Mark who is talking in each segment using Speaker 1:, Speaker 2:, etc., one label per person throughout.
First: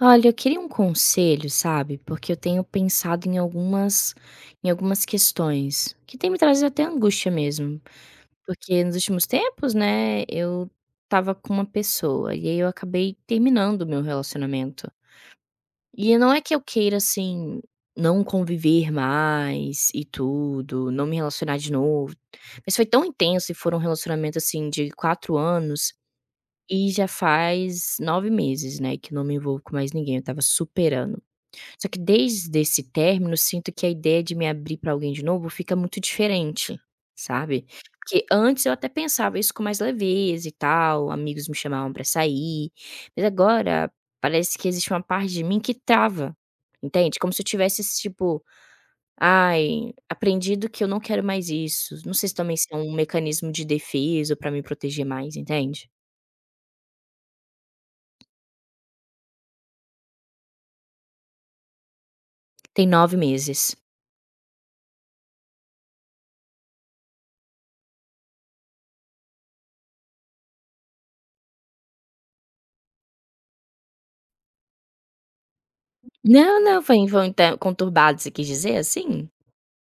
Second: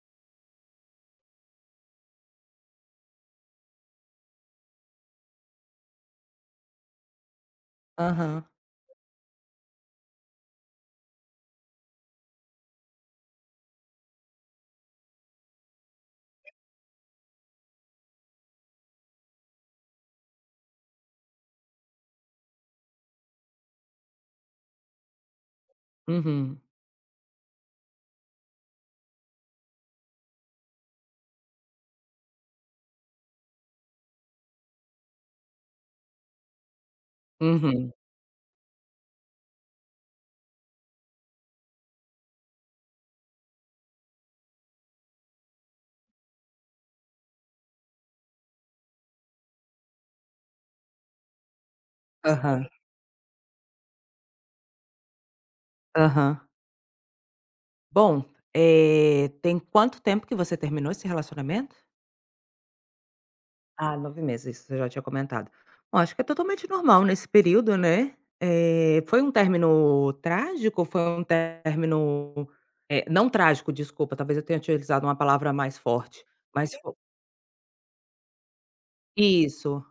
Speaker 1: Olha, eu queria um conselho, sabe? Porque eu tenho pensado em algumas questões, que tem me trazido até angústia mesmo.
Speaker 2: Aham.
Speaker 1: Porque nos últimos tempos, né, eu estava com uma pessoa e aí eu acabei terminando o meu relacionamento. E não é que eu queira, assim, não conviver mais e tudo, não me relacionar de novo. Mas foi tão intenso e foi um relacionamento, assim, de 4 anos.
Speaker 2: Uhum.
Speaker 1: E já faz 9 meses, né, que eu não me envolvo com mais ninguém. Eu estava superando. Só que desde esse término, sinto que a ideia de me abrir para alguém de novo fica muito diferente, sabe.
Speaker 2: Uhum.
Speaker 1: Porque antes eu até pensava isso com mais leveza e tal, amigos me chamavam para sair, mas agora parece que existe uma parte de mim que trava, entende. Como se eu tivesse tipo: "Ai, aprendido que eu não quero mais isso". Não sei se também se
Speaker 2: Aham.
Speaker 1: é um mecanismo de defesa para me proteger mais, entende.
Speaker 2: Aham. Bom, tem quanto tempo que você terminou esse relacionamento?
Speaker 1: Tem 9 meses.
Speaker 2: Ah, 9 meses, isso você já tinha comentado. Bom, acho que é totalmente normal nesse período, né. Foi um término trágico? Foi um término, não trágico, desculpa, talvez eu tenha utilizado uma palavra mais forte,
Speaker 1: Não,
Speaker 2: mas
Speaker 1: não,
Speaker 2: fo
Speaker 1: foi então conturbado, você quis dizer assim?
Speaker 2: Isso.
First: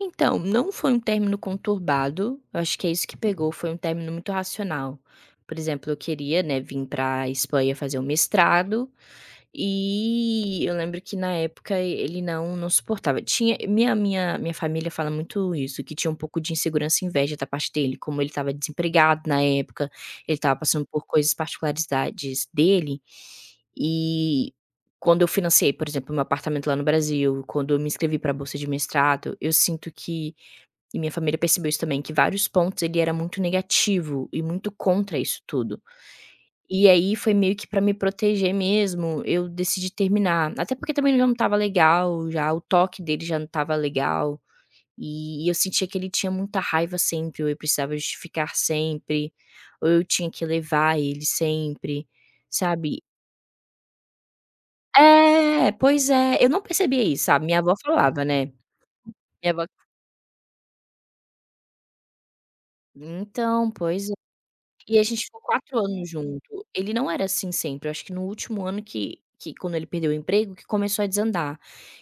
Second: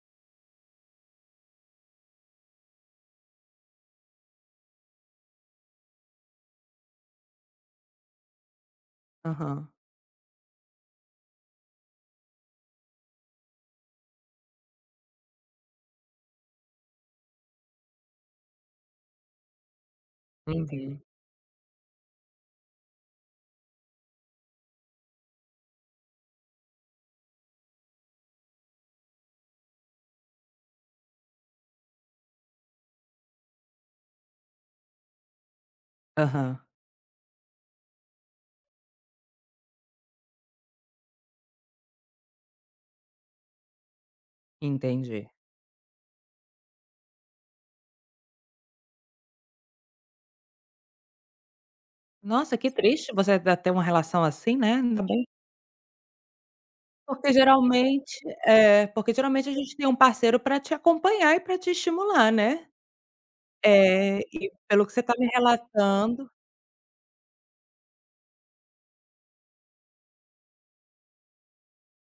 Speaker 1: Então, não foi um término conturbado, eu acho que é isso que pegou, foi um término muito racional. Por exemplo, eu queria, né, vim pra Espanha fazer um mestrado,
Speaker 2: Aham.
Speaker 1: e eu lembro que na época ele não suportava. Tinha minha família fala muito isso, que tinha um pouco de insegurança e inveja da parte dele, como ele estava desempregado na época, ele estava passando
Speaker 2: Uhum.
Speaker 1: por coisas particularidades dele, e quando eu financiei, por exemplo, meu apartamento lá no Brasil, quando eu me inscrevi para a bolsa de mestrado, eu sinto que e minha família percebeu isso também, que vários pontos ele era muito negativo e muito contra isso tudo.
Speaker 2: Aham.
Speaker 1: E aí foi meio que pra me proteger mesmo, eu decidi terminar. Até porque também já não tava legal, já o toque dele já não tava legal,
Speaker 2: Entendi.
Speaker 1: e eu sentia que ele tinha muita raiva sempre, ou eu precisava justificar sempre, ou eu tinha que levar ele sempre,
Speaker 2: Nossa, que
Speaker 1: sabe.
Speaker 2: triste você ainda ter uma relação assim, né, ainda bem.
Speaker 1: É, pois é, eu não percebia isso,
Speaker 2: Porque
Speaker 1: sabe, minha avó
Speaker 2: geralmente
Speaker 1: falava, né,
Speaker 2: é, porque geralmente a
Speaker 1: minha avó
Speaker 2: gente tem um parceiro para te acompanhar e para te estimular, né.
Speaker 1: então, pois
Speaker 2: É, e pelo que
Speaker 1: e
Speaker 2: você
Speaker 1: a
Speaker 2: está
Speaker 1: gente
Speaker 2: me
Speaker 1: ficou 4 anos
Speaker 2: relatando...
Speaker 1: junto. Ele não era assim sempre, eu acho que no último ano que quando ele perdeu o emprego que começou a desandar.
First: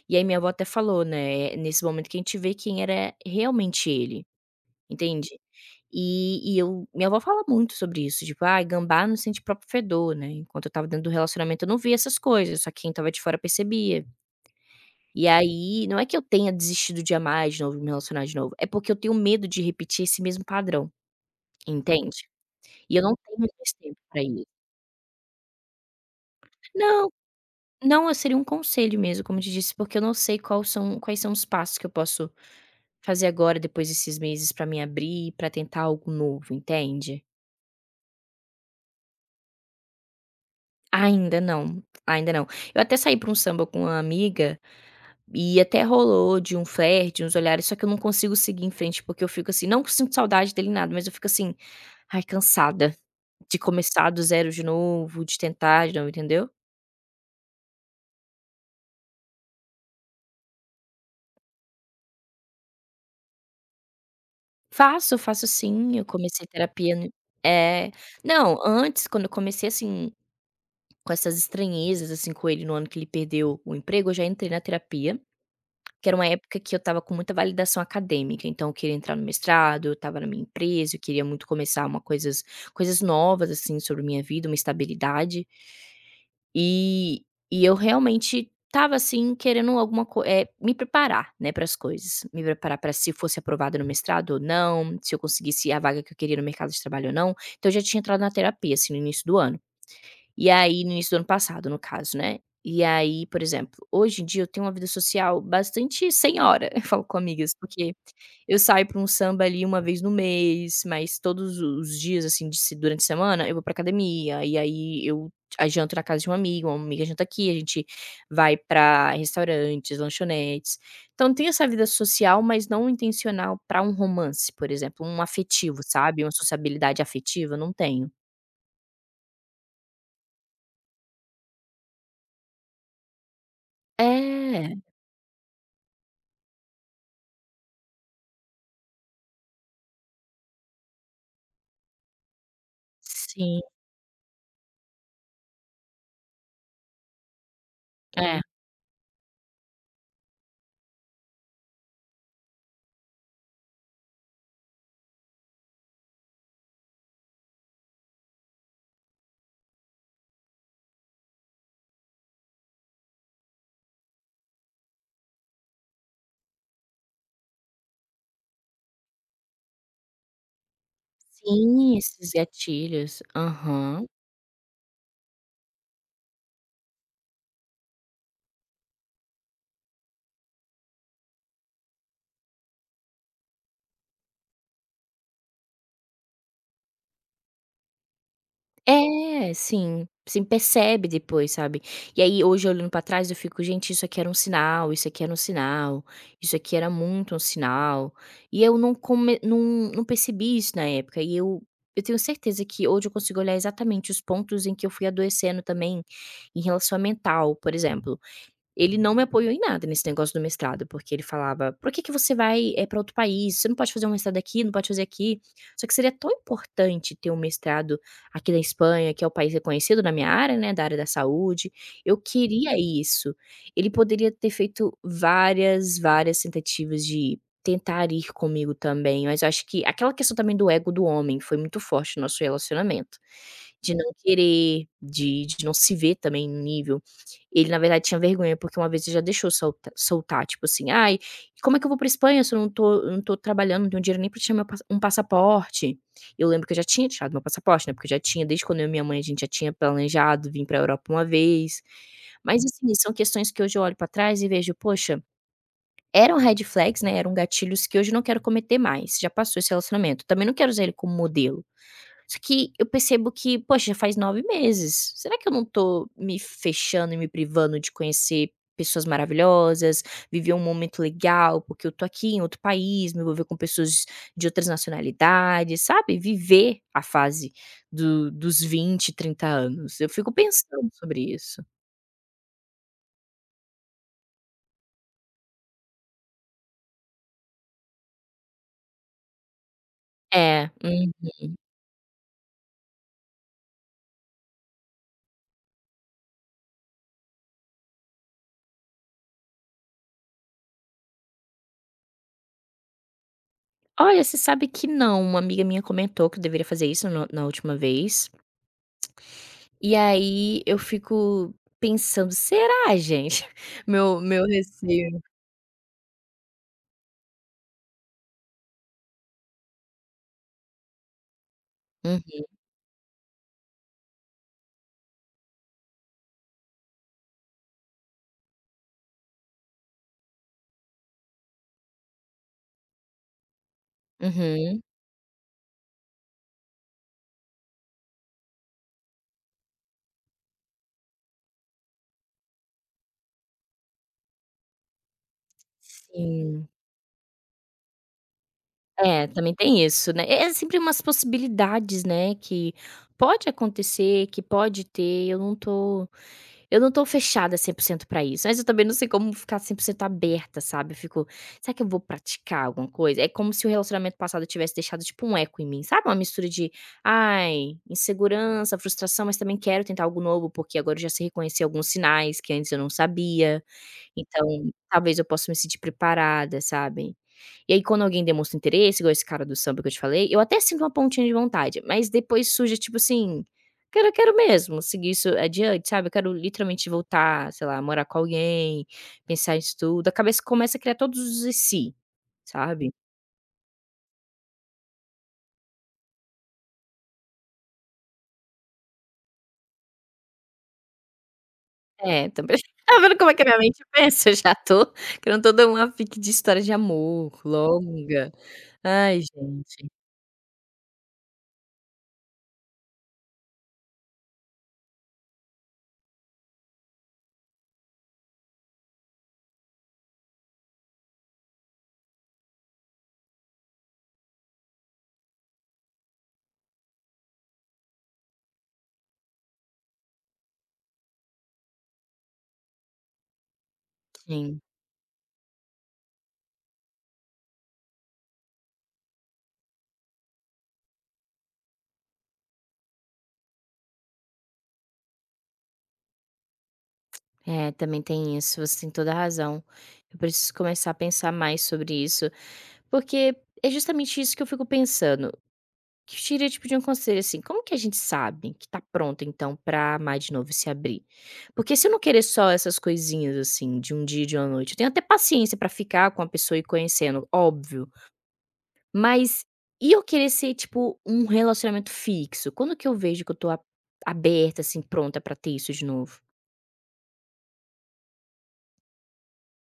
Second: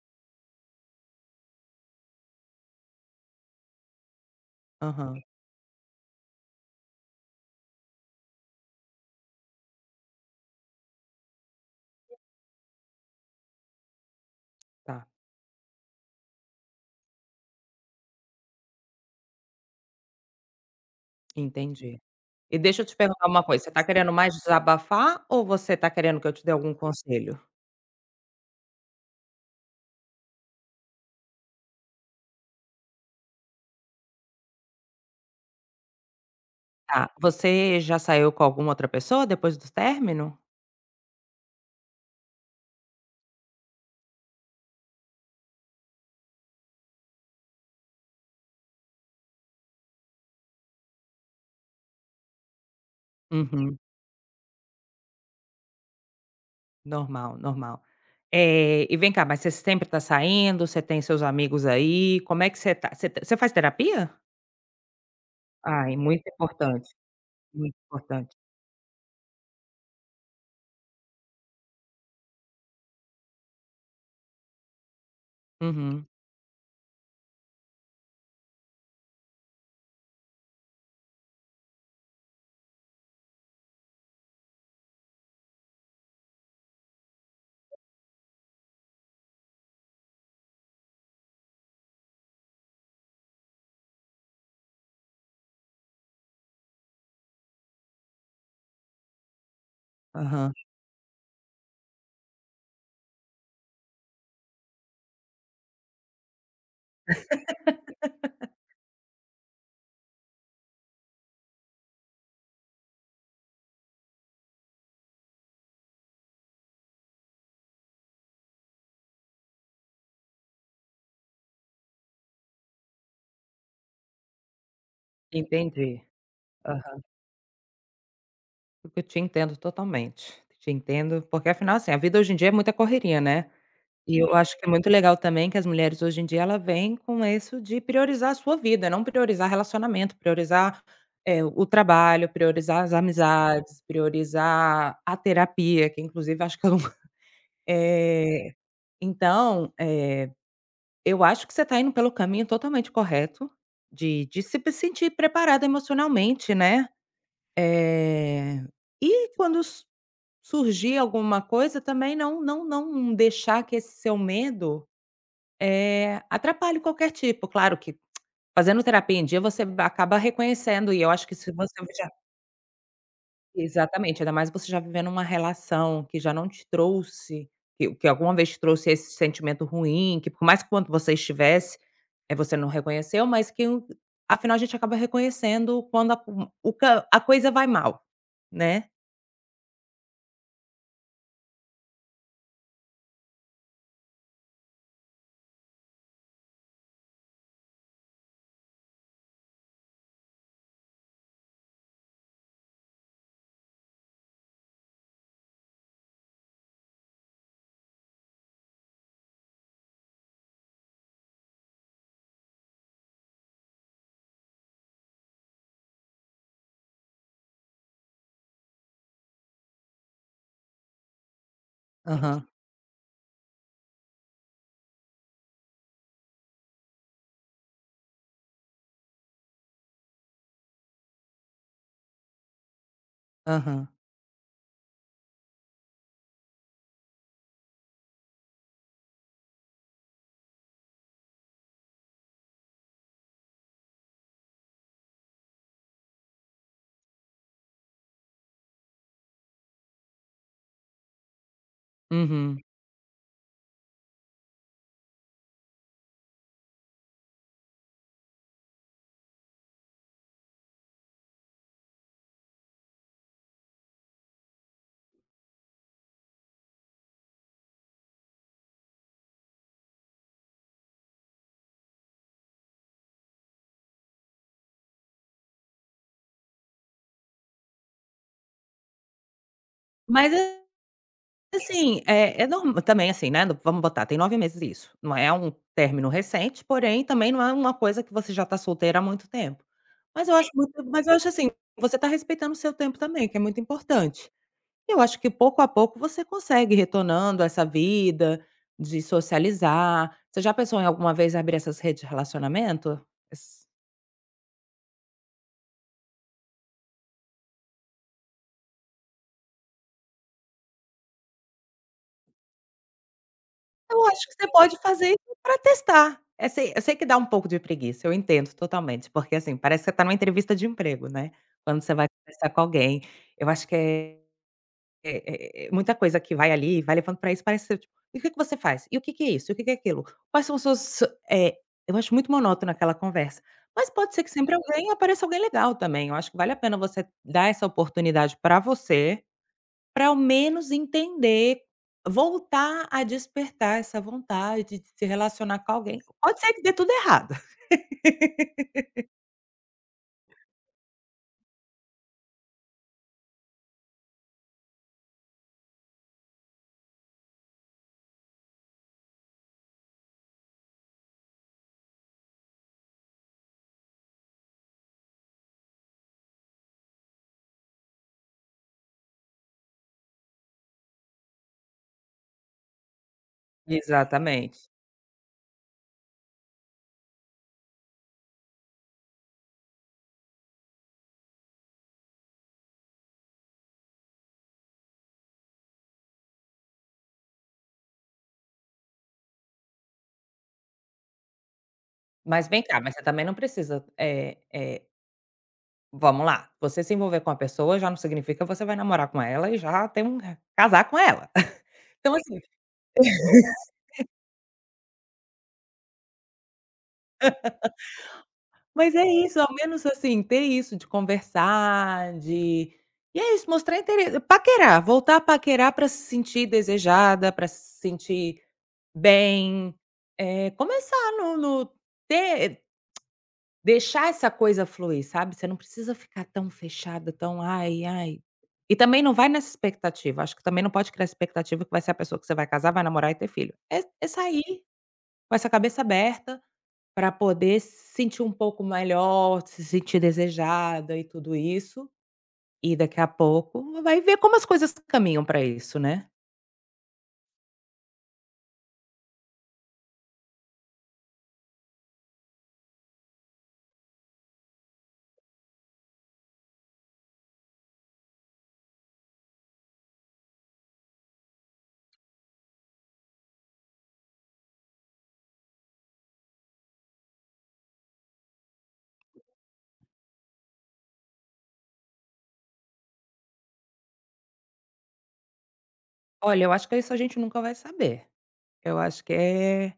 Speaker 1: E aí minha avó até falou, né, é nesse momento que a gente vê quem era realmente ele,
Speaker 2: Aham,
Speaker 1: entende. E eu minha avó fala muito sobre isso, tipo: ah, gambá não sente próprio fedor", né, enquanto eu estava dentro do relacionamento eu não via essas coisas, só quem estava de fora percebia.
Speaker 2: tá,
Speaker 1: E aí, não é que eu tenha desistido de amar de novo, me relacionar de novo, é porque eu tenho medo de repetir esse mesmo padrão,
Speaker 2: entendi.
Speaker 1: entende.
Speaker 2: E deixa eu te
Speaker 1: E eu não
Speaker 2: perguntar
Speaker 1: tenho
Speaker 2: uma coisa, você
Speaker 1: mais
Speaker 2: está
Speaker 1: tempo
Speaker 2: querendo
Speaker 1: pra
Speaker 2: mais
Speaker 1: isso.
Speaker 2: desabafar ou você está querendo que eu te dê algum
Speaker 1: Não,
Speaker 2: conselho?
Speaker 1: não, eu seria um conselho mesmo, como eu te disse, porque eu não sei qual são quais são os passos que eu posso fazer agora, depois desses meses, pra me abrir, pra tentar algo novo,
Speaker 2: Tá,
Speaker 1: entende?
Speaker 2: você já saiu com alguma outra pessoa depois do término?
Speaker 1: Ainda não, ainda não. Eu até saí pra um samba com uma amiga e até rolou de um flerte, uns olhares, só que eu não consigo seguir em frente, porque eu fico assim, não que eu sinto saudade dele nada, mas eu fico assim, ai, cansada de
Speaker 2: Uhum.
Speaker 1: começar do zero de novo, de tentar de novo, entendeu?
Speaker 2: Normal, normal. E vem cá, mas você sempre tá saindo, você tem seus amigos aí, como é que você tá? Você t você faz terapia?
Speaker 1: Faço, faço
Speaker 2: Ai,
Speaker 1: sim, eu
Speaker 2: muito
Speaker 1: comecei
Speaker 2: importante,
Speaker 1: terapia no
Speaker 2: muito
Speaker 1: é.
Speaker 2: importante.
Speaker 1: Não, antes quando eu comecei, assim, com essas estranhezas, assim, com ele no ano que ele perdeu o emprego, eu já entrei na terapia,
Speaker 2: Uhum,
Speaker 1: que era uma época que eu estava com muita validação acadêmica, então eu queria entrar no mestrado, eu estava na minha empresa, eu queria muito começar uma coisas novas, assim, sobre minha vida, uma estabilidade. E e eu realmente estava, assim, querendo alguma me preparar, né, para as coisas. Me preparar para se eu fosse aprovada no mestrado ou não, se eu conseguisse a vaga que eu queria no mercado de trabalho ou não. Então eu já tinha entrado na terapia, assim, no início do ano. E
Speaker 2: aham,
Speaker 1: aí no início do ano passado, no caso, né. E aí, por exemplo, hoje em dia eu tenho uma vida social bastante sem hora, eu falo com amigas, porque eu saio pra um samba ali uma vez no mês, mas todos os dias, assim, de se durante a semana eu vou pra academia, e aí eu aí janto na casa de um amigo, uma amiga janta aqui, a gente vai pra restaurantes, lanchonetes. Então tem essa vida social, mas não intencional pra um romance, por exemplo, um afetivo,
Speaker 2: entendi.
Speaker 1: sabe, uma sociabilidade
Speaker 2: Aham.
Speaker 1: afetiva, não tenho.
Speaker 2: Eu te entendo totalmente, te entendo, porque afinal, assim, a vida hoje em dia é muita correria, né. E eu acho que é
Speaker 1: É,
Speaker 2: muito legal também que as mulheres hoje em dia ela vem com isso de priorizar a sua vida, não priorizar relacionamento, priorizar, o trabalho, priorizar as
Speaker 1: sim,
Speaker 2: amizades, priorizar a terapia, que inclusive acho que eu não
Speaker 1: é.
Speaker 2: eh, então, eu acho que você está indo pelo caminho totalmente correto de se sentir preparada emocionalmente, né. Eh, e quando su surgir alguma coisa também não deixar que esse seu medo atrapalho qualquer tipo, claro que fazendo terapia em dia você acaba reconhecendo e eu acho que se você
Speaker 1: Sim,
Speaker 2: já
Speaker 1: esses gatilhos. Aham.
Speaker 2: exatamente, ainda mais você já vivendo uma relação que já não te trouxe, que alguma vez te trouxe esse sentimento ruim, que por mais que quando você estivesse, você não reconheceu, mas que o afinal a gente acaba reconhecendo quando a o ca a coisa vai mal, né.
Speaker 1: É, sim, sim, percebe depois, sabe. E aí hoje olhando pra trás eu fico: "Gente, isso aqui era um sinal, isso aqui era um sinal, isso aqui era muito um sinal", e eu não come não não percebi isso na época e eu tenho certeza que hoje eu consigo olhar exatamente os pontos em que eu fui adoecendo também, em relação a mental, por exemplo. Ele não me apoiou em nada nesse negócio do mestrado, porque ele falava: "Por que que você vai, é para outro país? Você não pode fazer um mestrado aqui, não pode fazer aqui". Só que seria tão importante ter um mestrado aqui na Espanha, que é o país reconhecido na minha área, né, da área da saúde. Eu
Speaker 2: Aham,
Speaker 1: queria isso. Ele poderia ter feito várias, várias tentativas de tentar ir comigo também, mas eu acho que aquela questão também do ego do homem foi muito forte no nosso relacionamento,
Speaker 2: aham.
Speaker 1: de não querer, de não se ver também no nível. Ele na verdade tinha vergonha, porque uma vez ele já deixou soltar, tipo assim: "Ai, como é que eu vou pra Espanha se eu não tô trabalhando, não tenho dinheiro nem pra tirar meu passaporte?". Eu lembro que eu já tinha tirado meu passaporte, né, porque eu já tinha desde quando eu e minha mãe a gente já tinha planejado vir pra Europa uma vez.
Speaker 2: Uhum.
Speaker 1: Mas assim, são questões que hoje eu olho pra trás e vejo: "Poxa, eram red flags, né, eram gatilhos que hoje eu não quero cometer mais, já passou esse relacionamento". Também não quero usar ele como modelo. Só que eu percebo que, poxa, já faz 9 meses. Será que eu não tô me fechando e me privando de conhecer pessoas maravilhosas, viver um momento legal, porque eu tô aqui em outro país, me envolver com pessoas de outras nacionalidades, sabe? Viver a fase do dos 20, 30 anos. Eu fico
Speaker 2: Mas...
Speaker 1: pensando sobre isso.
Speaker 2: Assim, é norma também, assim, né, vamos botar, tem 9 meses isso, não é um término recente, porém também não é uma coisa que você já está solteira há muito tempo. Mas eu acho
Speaker 1: É,
Speaker 2: muito mas
Speaker 1: hum.
Speaker 2: eu acho assim, você está respeitando o seu tempo também, que é muito importante. Eu acho que pouco a pouco você consegue retornando a essa vida de socializar. Você já pensou em alguma vez abrir essas redes de relacionamento?
Speaker 1: Olha, você sabe que não. Uma amiga minha comentou que eu deveria fazer isso no na última vez. E aí eu fico pensando: "Será, gente?"
Speaker 2: Eu
Speaker 1: Meu
Speaker 2: acho que
Speaker 1: meu
Speaker 2: você pode fazer
Speaker 1: receio.
Speaker 2: isso pra testar. Eu sei que dá um pouco de preguiça, eu entendo totalmente, porque, assim, parece que você tá numa entrevista de emprego, né, quando você vai
Speaker 1: Hum,
Speaker 2: conversar com alguém. Eu acho que é muita coisa que vai ali, vai levando para isso, parece ser tipo: "E o que que você faz? E o que que é isso? E o que que é aquilo? Quais são os seus" eh, eu acho muito monótono aquela conversa. Mas pode ser que sempre
Speaker 1: uhum.
Speaker 2: alguém apareça alguém legal também, eu acho que vale a pena você dar essa oportunidade para você, para ao menos entender, voltar a despertar essa vontade de se relacionar com alguém. Pode ser que
Speaker 1: Sim.
Speaker 2: dê tudo errado.
Speaker 1: É, também tem isso, né. É é sempre umas possibilidades, né, que pode acontecer, que pode ter, Eu não tô fechada 100% pra isso, mas eu também não sei como ficar 100% aberta, sabe. Eu fico: "Será que eu vou praticar alguma coisa?" É como se o relacionamento passado tivesse deixado, tipo, um eco em mim, sabe, uma mistura de, ai, insegurança, frustração, mas também quero tentar algo novo, porque agora eu já sei reconhecer alguns sinais que antes eu não sabia. Então,
Speaker 2: Exatamente.
Speaker 1: talvez eu possa me sentir preparada, sabe. E aí quando alguém demonstra interesse, igual esse cara do samba que eu te falei, eu até sinto uma pontinha de vontade, mas depois surge tipo assim, quero mesmo seguir isso adiante, sabe. Eu quero literalmente voltar, sei lá, morar com alguém, pensar nisso tudo, a cabeça começa a criar todos os "e se",
Speaker 2: Mas vem cá,
Speaker 1: sabe.
Speaker 2: mas você também não precisa, vamos lá, você se envolver com a pessoa já não significa que você vai namorar com ela e já tem um casar com ela. Então
Speaker 1: É,
Speaker 2: assim...
Speaker 1: também. Tá vendo como é que a minha mente pensa? Eu já tô criando toda uma fic de história de amor longa.
Speaker 2: Mas é
Speaker 1: Ai,
Speaker 2: isso, ao menos
Speaker 1: gente,
Speaker 2: assim, ter isso de conversar, de e é isso, mostrar interesse, paquerar, voltar a paquerar para se sentir desejada, para se sentir bem, começar no no ter deixar essa coisa fluir, sabe, você não precisa ficar tão fechada, tão: "Ai, ai". E também não vai nessa expectativa, acho que também não pode criar expectativa que vai ser a pessoa que você vai casar, vai namorar e ter filho. É sair com essa cabeça aberta para poder se sentir um pouco melhor, se sentir desejada e tudo isso, e daqui a pouco vai ver como as coisas caminham para isso, né.
Speaker 1: é, também tem isso, você tem toda a razão. Eu preciso começar a pensar mais sobre isso, porque é justamente isso que eu fico pensando. Que eu tirei tipo de um conselho assim, como que a gente sabe que tá pronto então pra amar de novo e se abrir? Porque se eu não querer só essas coisinhas assim, de um dia e de uma noite, eu tenho até paciência pra ficar com a pessoa e conhecendo, óbvio, mas e eu querer ser tipo um relacionamento fixo? Quando que eu vejo que eu tô aberta assim, pronta pra ter isso de novo?
Speaker 2: Olha, eu acho que isso a gente nunca vai saber. Eu acho que é...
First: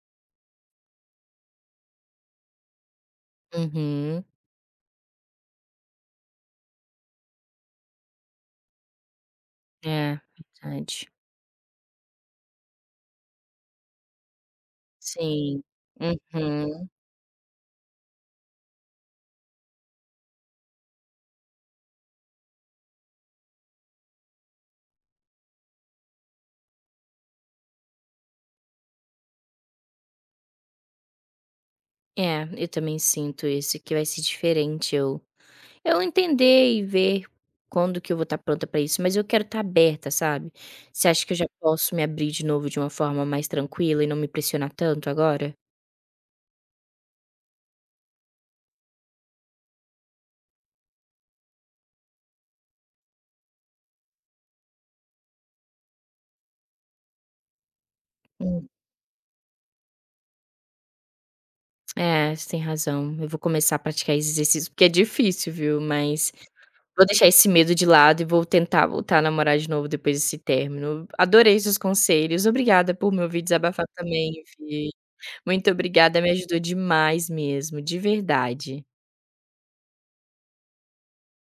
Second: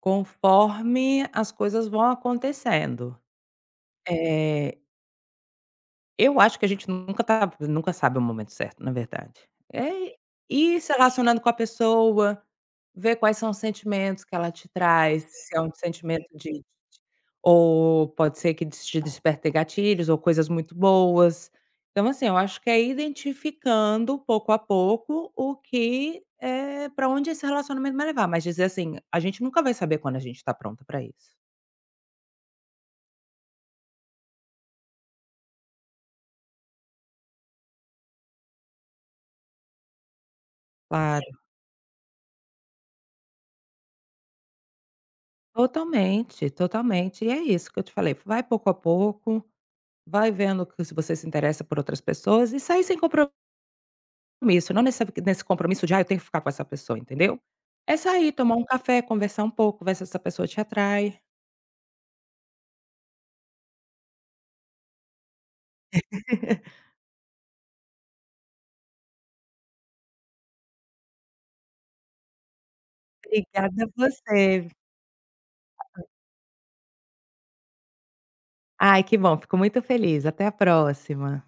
Speaker 2: Conforme as coisas vão acontecendo.
Speaker 1: Uhum.
Speaker 2: Eh, eu acho que a gente nunca sabe o momento certo, na verdade.
Speaker 1: É,
Speaker 2: Ir se
Speaker 1: verdade.
Speaker 2: relacionando com a pessoa, ver quais são os sentimentos que ela te traz, se é
Speaker 1: Sim.
Speaker 2: um sentimento de
Speaker 1: Uhum.
Speaker 2: ou pode ser que des te desperte gatilhos ou coisas muito boas. Então, assim, eu acho que é identificando pouco a pouco o que, pra onde esse relacionamento vai levar, mas dizer assim, a gente nunca vai saber quando a gente tá pronta pra isso.
Speaker 1: É, eu também sinto isso, que vai ser diferente eu entender e ver quando que eu vou estar pronta pra isso, mas eu quero estar aberta, sabe. Você acha
Speaker 2: Claro,
Speaker 1: que eu já posso me abrir de novo de uma forma mais tranquila e não me pressionar tanto agora?
Speaker 2: totalmente, totalmente. E é isso que eu te falei, vai pouco a pouco, vai vendo que se você se interessa por outras pessoas e sair sem compromisso, não nesse compromisso de: "Ah, eu tenho que ficar com essa pessoa", entendeu? É sair, tomar um
Speaker 1: Hum,
Speaker 2: café, conversar um pouco, ver se essa pessoa te atrai.
Speaker 1: é, você tem razão. Eu vou começar a praticar esse exercício, porque é difícil, viu, mas vou deixar esse medo de lado e vou tentar voltar a namorar de novo depois desse término. Adorei seus conselhos, obrigada por me ouvir
Speaker 2: Obrigada
Speaker 1: desabafar
Speaker 2: a
Speaker 1: também,
Speaker 2: você.
Speaker 1: vi muito obrigada, me ajudou demais mesmo, de verdade.
Speaker 2: Ai, que bom, fico muito feliz. Até a próxima.